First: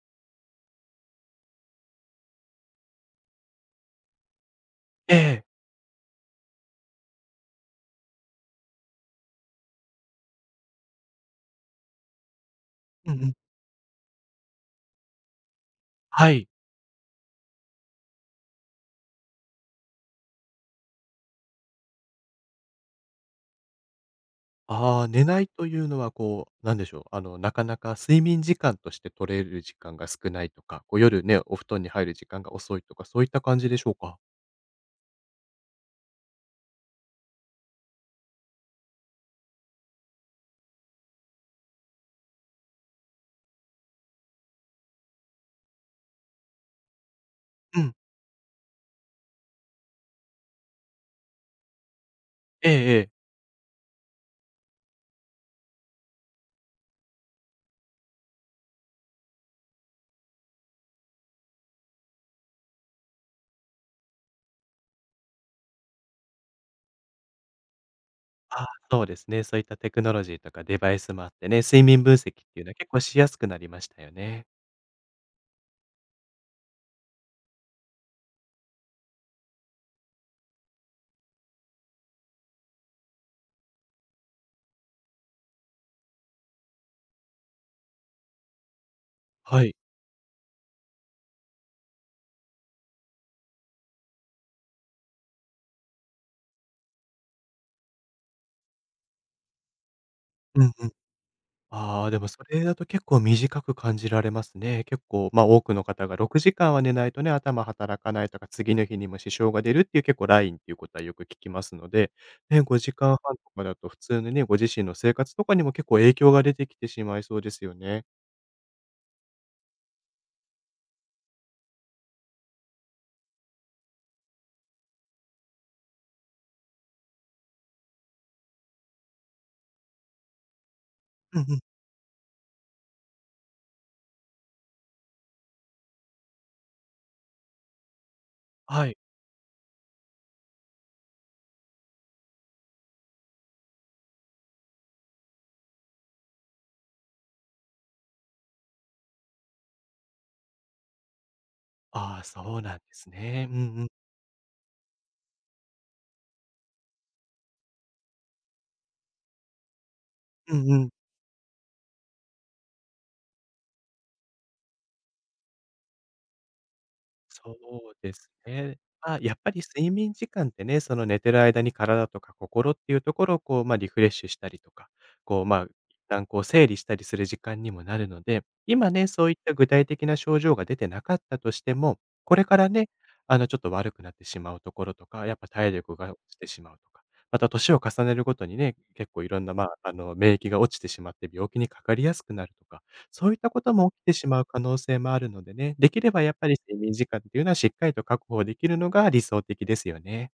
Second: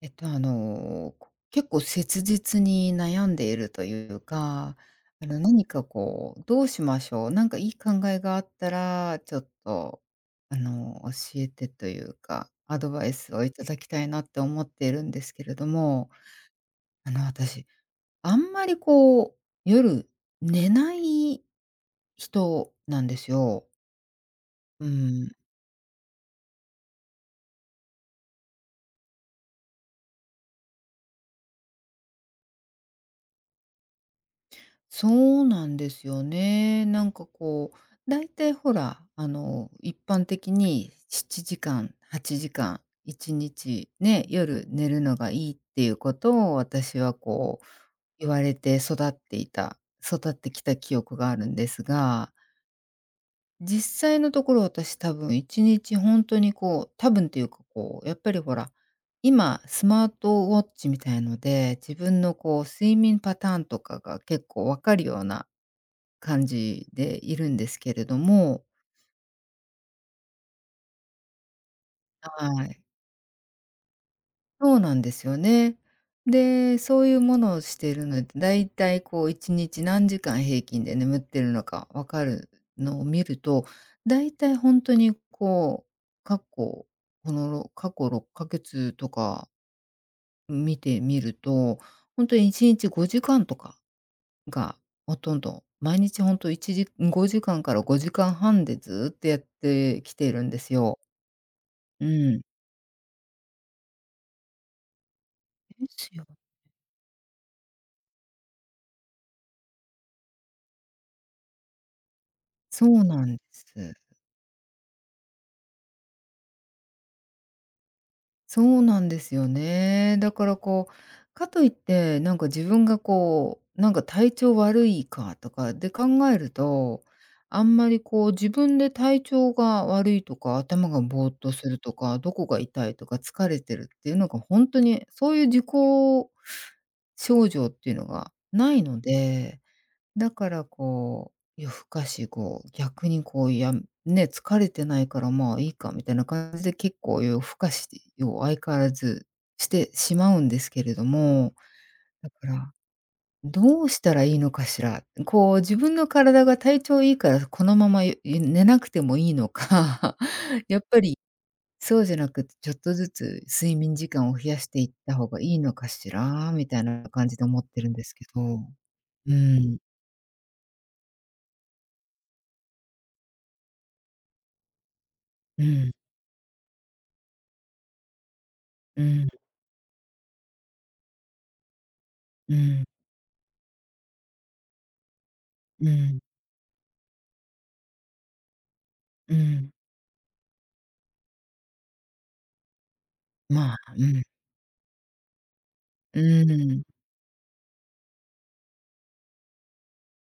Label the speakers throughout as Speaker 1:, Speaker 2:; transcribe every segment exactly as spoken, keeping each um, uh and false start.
Speaker 1: えっと、あの、こ結構切実に悩んでいるというか、
Speaker 2: え
Speaker 1: あの、
Speaker 2: え。
Speaker 1: 何かこう、どうしましょう、なんかいい考えがあったら、ちょっと、あの、教えてというか、アドバ
Speaker 2: う
Speaker 1: イ
Speaker 2: んうん。
Speaker 1: スをいただきたいなって思っているんですけれども、
Speaker 2: はい。
Speaker 1: あの、私、あんまりこう、夜寝ない人なんですよ。う
Speaker 2: ああ、寝
Speaker 1: ん。
Speaker 2: ないというのはこう、なんでしょう、あの、なかなか睡眠時間として取れる時間が少ないとか、こう夜ね、お布団に入る時間が遅いとか、そういった感じでしょうか？
Speaker 1: そうなんですよね。なんかこう、だいたいほら、あの、一般的にしちじかん、はちじかん、いちにちね、夜寝るのがいいっていうことを私はこう、
Speaker 2: うん。
Speaker 1: 言われて育っていた育ってきた記憶があるんですが、
Speaker 2: ええええ。
Speaker 1: 実際のところ私多分いち日本当にこう多分っていうかこう、やっぱりほら、今スマートウォッチみたいので、自分のこう睡眠パターンとかが結構わかるような感じでいるんですけれど
Speaker 2: あ
Speaker 1: も。
Speaker 2: あ、そうですね。そういったテクノロジーとかデバイスもあってね、睡眠分
Speaker 1: は
Speaker 2: 析っていうのは
Speaker 1: い。
Speaker 2: 結構しやすくなりましたよね。
Speaker 1: そうなんですよね。で、そういうものをしているので、だいたいこういちにち何時間平均で眠ってるのかわかるのを見ると、だいたいほんとにこう、過去このろ過去ろっかげつとか
Speaker 2: はい。
Speaker 1: 見てみると、ほんとにいちにちごじかんとかがほとんど、毎日ほんと時ごじかんかんからごじかんはんでずっとやってきているんで
Speaker 2: うん
Speaker 1: す
Speaker 2: うん。
Speaker 1: よ。
Speaker 2: あ
Speaker 1: う
Speaker 2: あ、でもそ
Speaker 1: ん。
Speaker 2: れだと結構短く感じられますね。結構、ま、多くの
Speaker 1: で
Speaker 2: 方
Speaker 1: す
Speaker 2: が
Speaker 1: よ。
Speaker 2: ろくじかんは寝ないとね、頭働かないとか、次の日にも支障が出るっていう結構ラインっていうことはよく聞きますので、ね、
Speaker 1: そ
Speaker 2: 5
Speaker 1: う
Speaker 2: 時間
Speaker 1: な
Speaker 2: 半
Speaker 1: んで
Speaker 2: とか
Speaker 1: す。
Speaker 2: だと普通のね、ご自身の生活とかにも結構影響が出てきてしまいそうですよね。
Speaker 1: そうなんですよね。だからこう、かといって、なんか自分がこう、なんか体調悪いかとかで考えると、あんまりこう自分で体調が悪いとか、頭がぼーっ
Speaker 2: うん
Speaker 1: と
Speaker 2: うん。
Speaker 1: するとか、どこが痛いとか、疲れてるっていうのが本当に、そういう自己症状っていうのがない
Speaker 2: はい。
Speaker 1: ので、だからこう、夜更かしこう、逆にこう、いやね、疲れてないからまあいいかみたいな感じで結構夜更かしを相変わらずしてしまうんですけれども、
Speaker 2: ああ、
Speaker 1: だか
Speaker 2: そう
Speaker 1: ら、
Speaker 2: なんですね。うんう
Speaker 1: ど
Speaker 2: ん。
Speaker 1: うしたらいいのかしら。こう自分の体が体調いいからこのまま、寝なくてもいいのか、
Speaker 2: う んう
Speaker 1: やっ
Speaker 2: ん。
Speaker 1: ぱりそうじゃなくてちょっとずつ睡眠時間を増やしていった方がいいのかしらみたいな感じで
Speaker 2: そ
Speaker 1: 思ってるん
Speaker 2: う
Speaker 1: で
Speaker 2: で
Speaker 1: すけ
Speaker 2: す
Speaker 1: ど。
Speaker 2: ね。まあ、や
Speaker 1: う
Speaker 2: っぱり
Speaker 1: ん、
Speaker 2: 睡眠時間ってね、その寝てる間に体とか心っていうところをこう、まあ、リフレッシュしたりとか、こう、ま
Speaker 1: う
Speaker 2: あ、
Speaker 1: ん、
Speaker 2: 一旦こう整理したりする時間にもなるので、今
Speaker 1: う
Speaker 2: ね、そ
Speaker 1: ん、
Speaker 2: ういった具体的な症状が出てなかったとしても、これ
Speaker 1: う
Speaker 2: から
Speaker 1: ん。
Speaker 2: ね、あの、ちょっと悪くなってしまうところとか、やっぱ体
Speaker 1: う
Speaker 2: 力が落
Speaker 1: ん、
Speaker 2: ちてしまうとか、また年を重ねるごとにね、結構い
Speaker 1: う
Speaker 2: ろんな、ま
Speaker 1: ん、
Speaker 2: あ、あの、免疫が落ちてしまって病気にかかりやすくなるとか、そういったこと
Speaker 1: まあ、
Speaker 2: も起き
Speaker 1: う
Speaker 2: て
Speaker 1: ん、
Speaker 2: しまう可能性もあるのでね、できれ
Speaker 1: う
Speaker 2: ばやっぱり睡
Speaker 1: ん、
Speaker 2: 眠時間っていうのはしっかりと確保できるのが理想的ですよね。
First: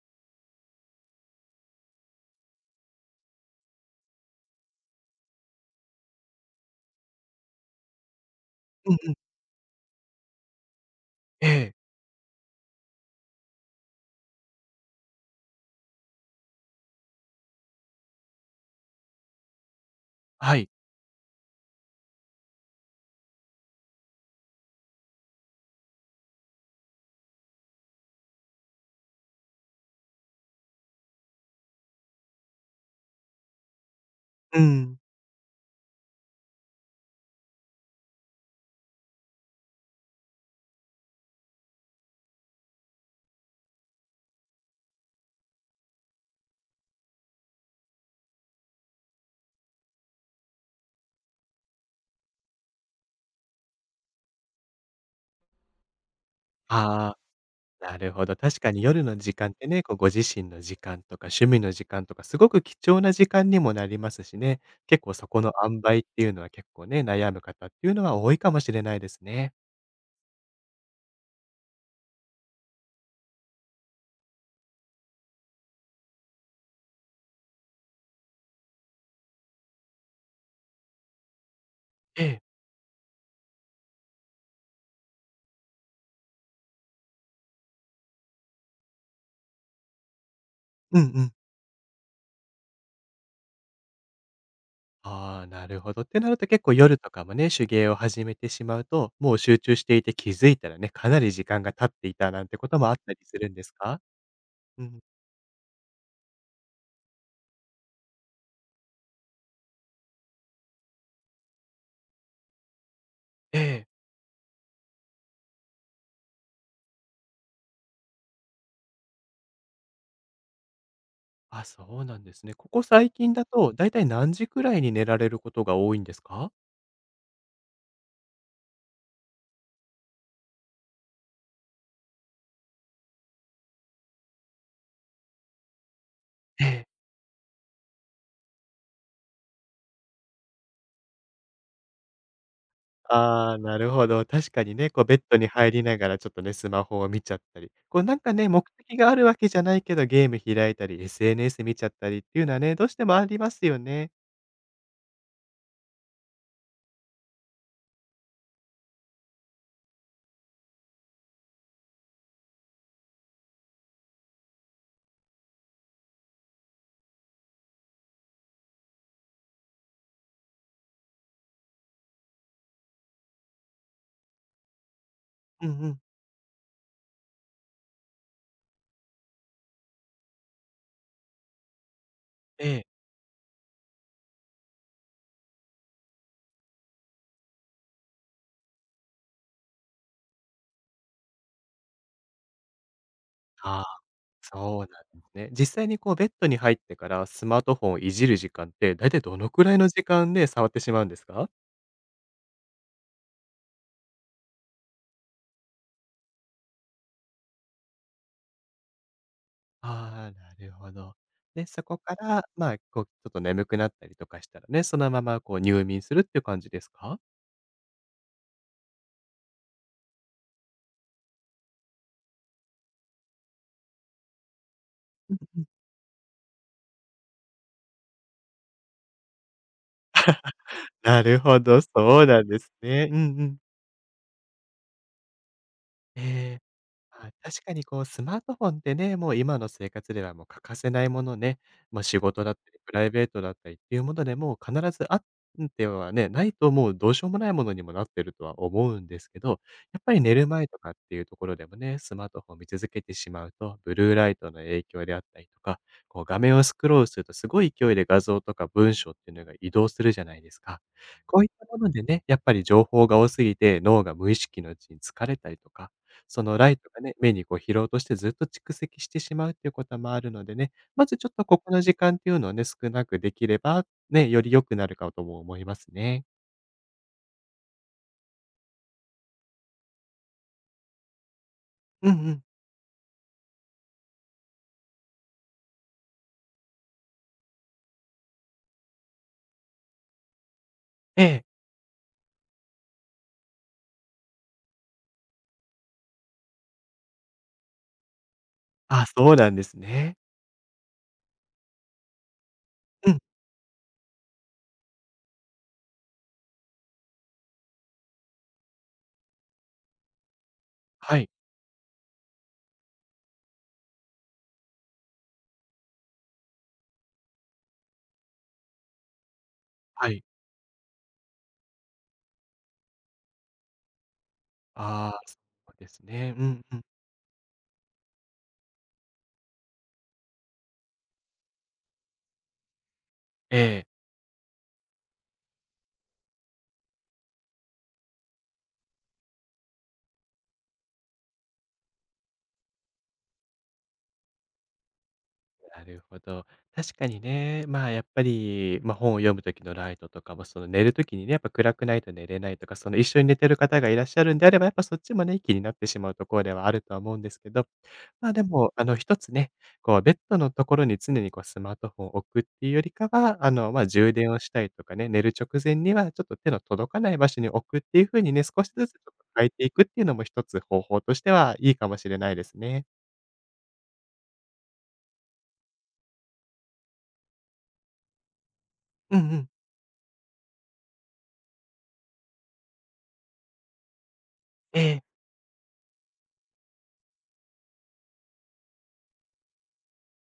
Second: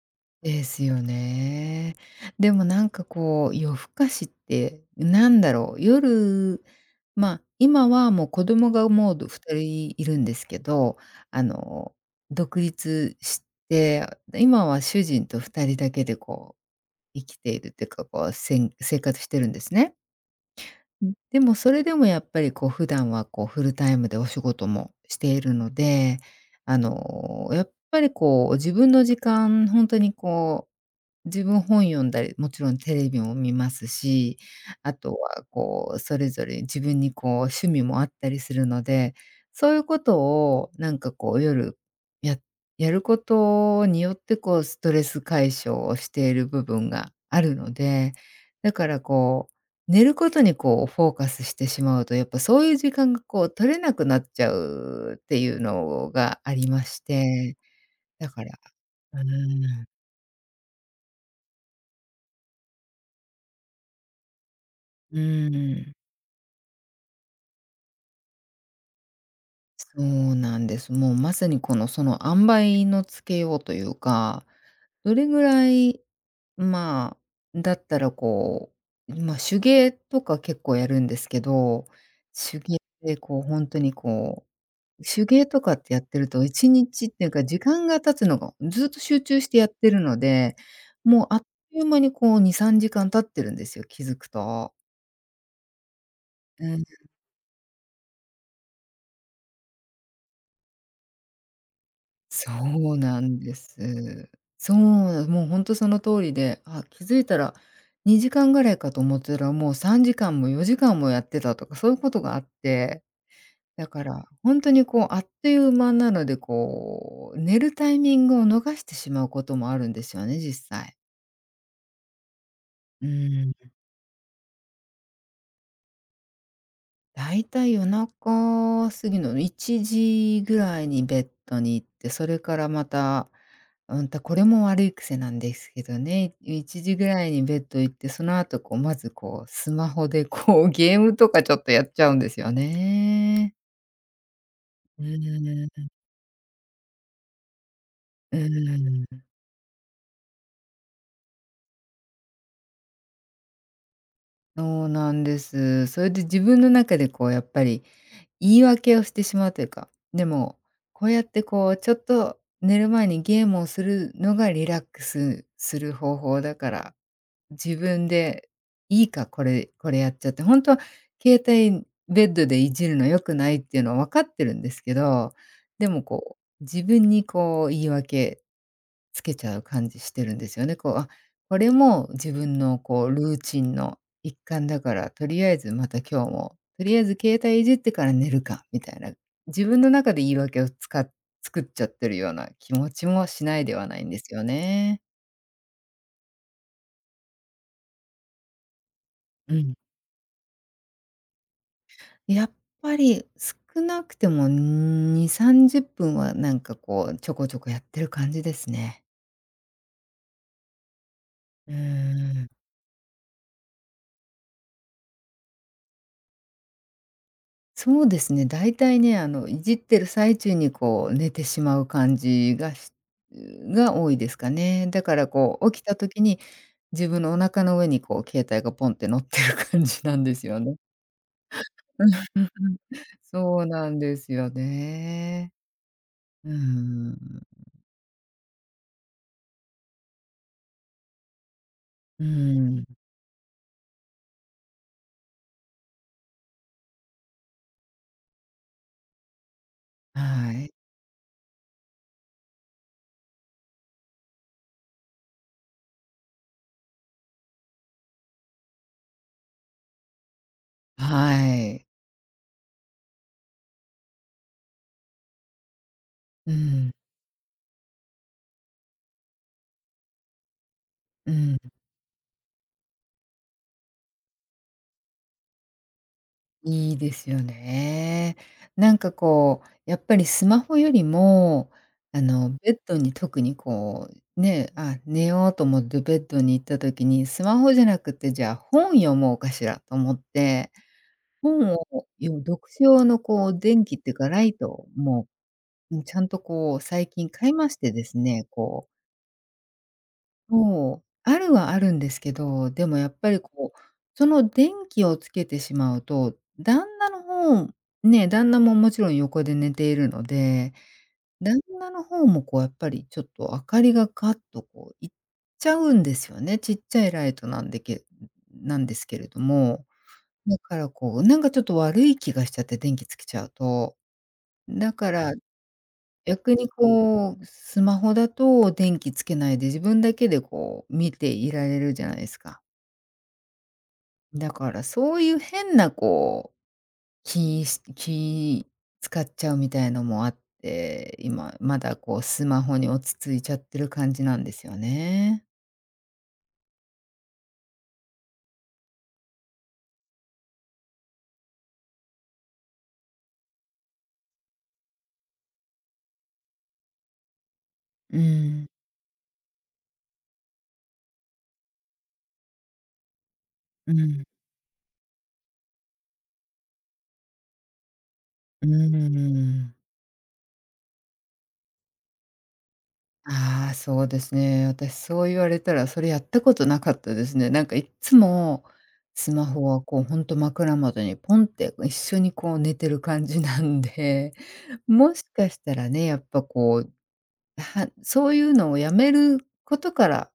Speaker 1: ですよね。でもなんかこう、夜更かしって、なんだろう、夜、まあ、今はもう子供が
Speaker 2: うんう
Speaker 1: も
Speaker 2: ん。
Speaker 1: うどふたりいるんですけど、あ
Speaker 2: ええ、
Speaker 1: の、独立して、今は主人とふたりだけでこう、生きているっていうか、こう、せん生活してるんですね。
Speaker 2: はい。
Speaker 1: うん、でもそれでもやっぱりこう普段はこうフルタイムでお仕事もしているので、あの、やっぱりこう自分の時間本当にこう自分本読んだり、もちろんテレビも見ますし、
Speaker 2: う
Speaker 1: あ
Speaker 2: ん。
Speaker 1: とはこう、それぞれ自分にこう趣味もあったりするので、そういうことをなんかこう夜、ややることによってこうストレス解消をしている部分があるので、だからこう、寝ることにこうフォーカスしてしまうと、やっぱそういう時間がこう取れなくなっちゃうっていうのがありまし
Speaker 2: あ
Speaker 1: て、
Speaker 2: あ、なるほ
Speaker 1: だ
Speaker 2: ど。
Speaker 1: から、
Speaker 2: 確かに夜の
Speaker 1: うー
Speaker 2: 時間ってね、
Speaker 1: ん、
Speaker 2: こうご自身の時間とか趣味の時間とか、すごく貴重な時間にもなりますしね、結構
Speaker 1: う
Speaker 2: そこの塩
Speaker 1: ーん。
Speaker 2: 梅っていうのは結構ね、悩む方っていうのは多いかもしれないですね。
Speaker 1: そうなんです。もうまさにこの、その塩梅のつけようというか、どれぐらい、まあ、だったらこう、ま、手芸とか結構やるんですけど、
Speaker 2: ええ。
Speaker 1: 手芸でこう本当とにこう、手芸とかってやってるといちにちっていうか時間が経つのがずっと集中してやってるので、
Speaker 2: うんう
Speaker 1: もう
Speaker 2: ん。
Speaker 1: あっという間にこうに、さんじかん経ってるんですよ、気づくと。
Speaker 2: ああ、なるほど。ってなると結
Speaker 1: う
Speaker 2: 構
Speaker 1: ん。
Speaker 2: 夜とかもね、手芸を始めてしまうと、もう集中していて気づいたらね、かなり時間が経っていたなん
Speaker 1: そ
Speaker 2: てこともあっ
Speaker 1: う
Speaker 2: たり
Speaker 1: な
Speaker 2: す
Speaker 1: ん
Speaker 2: るん
Speaker 1: で
Speaker 2: ですか？
Speaker 1: す。そ
Speaker 2: うん。
Speaker 1: う、もう本当その通りで、あ、気づいたらにじかんぐらいかと思ってたら、もうさんじかんもよじかんもやってたとか、そういうことがあって、
Speaker 2: ええ。
Speaker 1: だから本当にこう、あっという間なので、こう、寝るタイミングを逃してしまうこともあるんですよね、実際。
Speaker 2: あ、そうなんですね。ここ
Speaker 1: う
Speaker 2: 最近だ
Speaker 1: ーん。
Speaker 2: と、だいたい何時くらいに寝られることが多いんですか？
Speaker 1: だいたい夜中過ぎのいちじぐらいにベッドに行って、それからまた、うんと、これも悪い癖なんですけどね、
Speaker 2: え
Speaker 1: 1
Speaker 2: え。
Speaker 1: 時ぐらいにベッド行って、その後こう、まずこう、スマホでこう、ゲームとかちょっとやっちゃうんですよ
Speaker 2: あ
Speaker 1: ね。
Speaker 2: あ、なるほど。確かにね、こ
Speaker 1: う
Speaker 2: うベッドに
Speaker 1: ー
Speaker 2: 入り
Speaker 1: ん、
Speaker 2: ながらちょっとね、スマホを見ちゃったり、こうなんか
Speaker 1: う
Speaker 2: ね、目的
Speaker 1: ー
Speaker 2: があ
Speaker 1: ん、
Speaker 2: るわけじゃないけど、ゲーム開いたり、エスエヌエス 見ちゃったりっていうのはね、どうしてもありますよね。
Speaker 1: そうなんです。それで自分の中でこうやっぱり言い訳をしてしまうというか、でも、こうやってこうちょっと寝る前にゲームをするのがリラックスする方法だから、自分でいいか、これこれやっちゃって、本当は携帯ベッドでいじるの良くないっていうのは分かってるんですけど、
Speaker 2: うんう
Speaker 1: で
Speaker 2: ん。
Speaker 1: もこう、自分にこう言い訳つけちゃう感じしてるんですよね。こう、あ、これも自分
Speaker 2: え
Speaker 1: の
Speaker 2: え。
Speaker 1: こうルーチンの一環だから、とりあえずまた今日も、とりあえず携帯いじってから寝るかみたいな、自分の中で言い訳をつか作っちゃってるような気持ちもしないで
Speaker 2: ああ。
Speaker 1: はないんですよ
Speaker 2: そうなん
Speaker 1: ね。
Speaker 2: ですね。実際にこうベッドに入ってからスマートフォンをいじる時間って、だいたいどの
Speaker 1: う
Speaker 2: くら
Speaker 1: ん。
Speaker 2: いの時間で触ってしまうんですか？
Speaker 1: やっぱり少なくてもに、さんじゅっぷんはなんかこうちょこちょこやってる感じですね。
Speaker 2: ああ、なるほど。で、
Speaker 1: うー
Speaker 2: そこから、
Speaker 1: ん。
Speaker 2: まあ、こう、ちょっと眠くなったりとかしたらね、そのままこう入眠するっていう感じですか？
Speaker 1: そうですね、大体ね、あの、いじってる最中にこう寝てしまう感じがしが多いですかね。だからこう起きた時に、自分のお腹の上にこう携帯がポンって乗ってる感じなんですよね。
Speaker 2: なるほど、そ
Speaker 1: うん
Speaker 2: うな
Speaker 1: う
Speaker 2: ん
Speaker 1: ん。
Speaker 2: ですね。うん うん。
Speaker 1: そうなんですよね。うー
Speaker 2: ええ。まあ、
Speaker 1: ん。
Speaker 2: 確かにこうスマートフォンってね、もう今の生活ではもう欠かせないものね、まあ、仕
Speaker 1: うー
Speaker 2: 事だったり
Speaker 1: ん、
Speaker 2: プライベートだったりっていうもので、もう必ずあってはね、ないともうどうしようもないものにもなってるとは思うんですけど、やっぱり寝る
Speaker 1: は
Speaker 2: 前
Speaker 1: い。
Speaker 2: とかっていうところでもね、スマートフォンを見続けてしまうと、ブルーライトの影響であったりとか、こう画面をスクロールするとすごい勢いで画像とか文章っていうのが移動するじゃないですか。
Speaker 1: は
Speaker 2: こういったも
Speaker 1: い。
Speaker 2: のでね、やっぱり情報が多すぎて、脳が無意識のうちに疲れたりとか、そ
Speaker 1: う
Speaker 2: のライト
Speaker 1: ん、
Speaker 2: がね、目にこう疲労としてずっと蓄積してしまうっていうこともあるのでね、まずちょ
Speaker 1: う
Speaker 2: っとこ
Speaker 1: ん。
Speaker 2: この時間っていうのをね、少なくできれば、ね、より良くなるかとも思いますね。
Speaker 1: いいですよね。なんかこう、やっぱりスマホよりも、
Speaker 2: うん
Speaker 1: あ
Speaker 2: うん。
Speaker 1: の、ベッドに特にこう、ね、あ、寝ようと思ってベッドに行った時に、スマホじゃなくて、じゃあ本読もうかしらと思って、
Speaker 2: ええ。
Speaker 1: 本をよ読書用のこう電気っていうかライトも、うん、ちゃんとこう最近買いましてですね、こう
Speaker 2: あ、そうなんですね。
Speaker 1: そう、あるはあるんですけど、でもや
Speaker 2: う
Speaker 1: っ
Speaker 2: ん。
Speaker 1: ぱりこう、その電気をつけてしまうと、旦那の方ね、旦那ももちろん横で寝ているので、
Speaker 2: はい、
Speaker 1: 旦那の方もこうやっぱりちょっと明かりがガッとこういっちゃうんですよね。ちっちゃいライトなんでけなんですけれども、
Speaker 2: はい。
Speaker 1: だからこう、なんかちょっと悪い気がしちゃって電気つけちゃうと、だ
Speaker 2: あ
Speaker 1: か
Speaker 2: あ、
Speaker 1: ら
Speaker 2: そうですね。う
Speaker 1: 逆
Speaker 2: ん
Speaker 1: に
Speaker 2: うん。
Speaker 1: こう、スマホだと電気つけないで自分だけでこう見ていられるじゃないですか。
Speaker 2: ええ。
Speaker 1: だからそういう変なこう、気し気使っちゃうみたいのもあって、今まだこうスマホに落ち着いちゃってる感じなんですよね。
Speaker 2: なるほど。確かにね、まあやっぱり、まあ、本を読む時のライトとかも、その寝る時にね、やっぱ暗くないと寝れないとか、その一緒に寝てる方がいらっしゃるんであれば、やっぱそっちもね、気になってしまうところではあるとは思うんですけど、
Speaker 1: う
Speaker 2: まあで
Speaker 1: ん。
Speaker 2: も、あの一つね、こうベッドのところに常にこうスマートフォンを置くっていうよりかは、あの、ま、あ
Speaker 1: う
Speaker 2: 充
Speaker 1: ん。
Speaker 2: 電をしたりとかね、寝る直前にはちょっと手の届かない場所に置くっていう風にね、少
Speaker 1: うー
Speaker 2: しずつちょっと変えてい
Speaker 1: ん。
Speaker 2: くっていうのも一つ方法としてはいいかもしれないですね。
Speaker 1: ああ、そうですね。私そう言われたら、それやったことなかったですね。なんかいっつも、
Speaker 2: うんう
Speaker 1: スマ
Speaker 2: ん。
Speaker 1: ホはこうほんと枕元にポンって一緒にこう寝てる感じなんで、
Speaker 2: え え。
Speaker 1: もしかしたらね、やっぱこう、はそういうのをやめることから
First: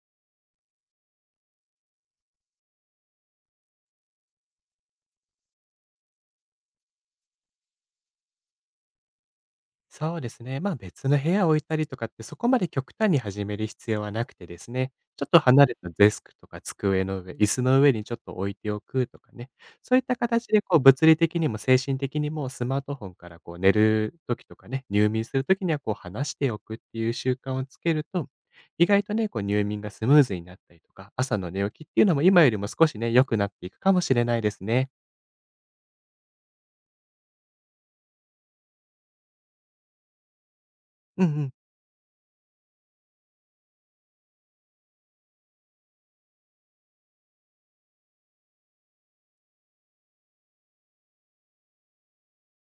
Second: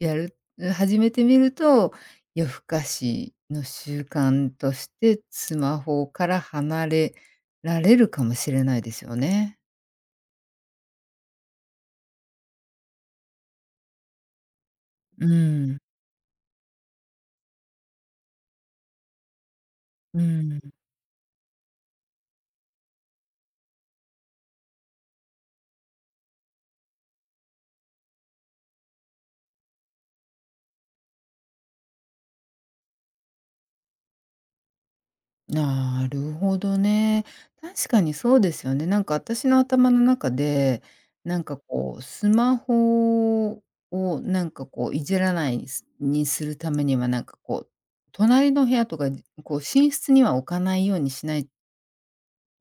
Speaker 1: やる始めてみると、夜更かしの習慣としてスマホから離れられるかもしれないですよね。
Speaker 2: そうですね。まあ、別の部屋を置いたりとかって、そこまで極端に始める必要はなくてですね、ちょ
Speaker 1: う
Speaker 2: っと離れ
Speaker 1: ん、
Speaker 2: たデスクとか机の上、椅子の上にちょっと置いておくとかね、そういった
Speaker 1: う
Speaker 2: 形
Speaker 1: ん。
Speaker 2: でこう物理的にも精神的にもスマートフォンからこう寝る時とかね、入眠する時にはこう離しておくっていう習慣をつけると、意外とね、こう入眠がスムーズになったりとか、朝の寝起きっていうのも今よりも少しね、良くなっていくかもしれないですね。
Speaker 1: なるほどね。確かにそうですよね。なんか私の頭の中で、
Speaker 2: うんう
Speaker 1: なん
Speaker 2: ん。
Speaker 1: かこうスマホをなんかこういじらないすにするためには、なんかこう、隣の部屋とか、じこう寝室には置かないようにしない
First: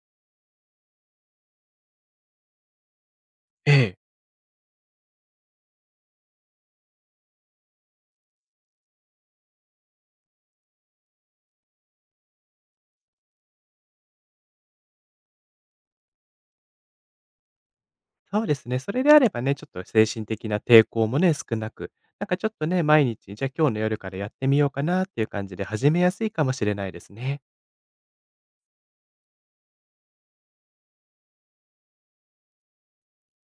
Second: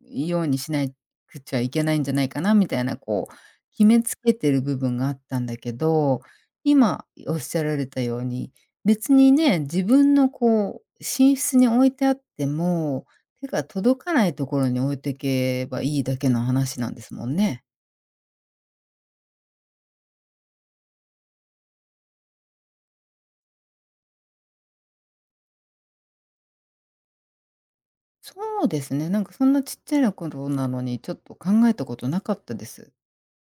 Speaker 1: ようにしないくちゃいけないんじゃないかなみたいな、こう、
Speaker 2: え
Speaker 1: 決
Speaker 2: え。
Speaker 1: めつけてる部分があったんだけど、今おっしゃられたように、別にね、自分のこう、寝室に置いてあっても、手が届かないところに置いていけばいいだけの話なんですもんね。
Speaker 2: そうですね。それであればね、ちょっと精神的な抵抗もね、少なく、なんかちょっとね、毎日、じゃあ今日の夜からやってみようかなっていう感じで始めやすいかもしれないですね。
Speaker 1: そうですね、なんかそんなちっちゃなことなのに、ちょっと考えたことなかったです。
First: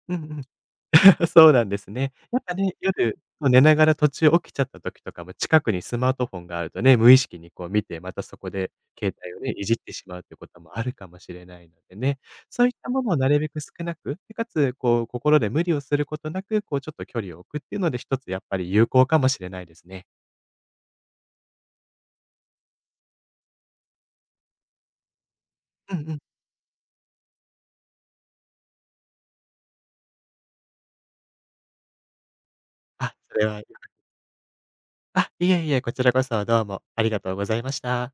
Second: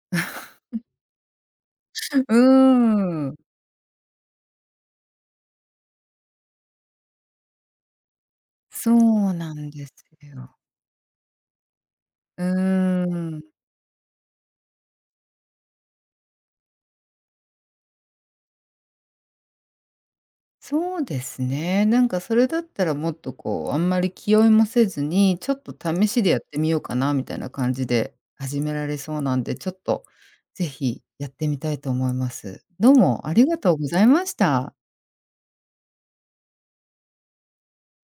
Speaker 2: うんうん。そうなんですね。
Speaker 1: うー
Speaker 2: やっぱね、夜、
Speaker 1: ん。
Speaker 2: 寝ながら途中起きちゃった時とかも近くにスマートフォンがあるとね、無意識にこう見て、またそこで
Speaker 1: そ
Speaker 2: 携
Speaker 1: う
Speaker 2: 帯をね、
Speaker 1: な
Speaker 2: い
Speaker 1: ん
Speaker 2: じっ
Speaker 1: です
Speaker 2: てしまうってこ
Speaker 1: よ。
Speaker 2: ともあるかもしれないのでね、
Speaker 1: うー
Speaker 2: そういったものをなる
Speaker 1: ん。
Speaker 2: べく少なく、でかつ、こう、心で無理をすることなく、こう、ちょっと距離を置くっていうので、一つやっぱり有効かもしれないですね。
Speaker 1: そうですね。なんかそれだったらもっとこう、あんまり気負いもせずに、ちょっと
Speaker 2: うん
Speaker 1: 試
Speaker 2: うん。
Speaker 1: しでやってみようかなみたいな感じで始められそうなんで、ちょっとぜひやってみたいと思います。どう
Speaker 2: あ、
Speaker 1: もあ
Speaker 2: そ
Speaker 1: り
Speaker 2: れ
Speaker 1: が
Speaker 2: は、
Speaker 1: とうございました。
Speaker 2: あ、いえいえ、こちらこそどうもありがとうございました。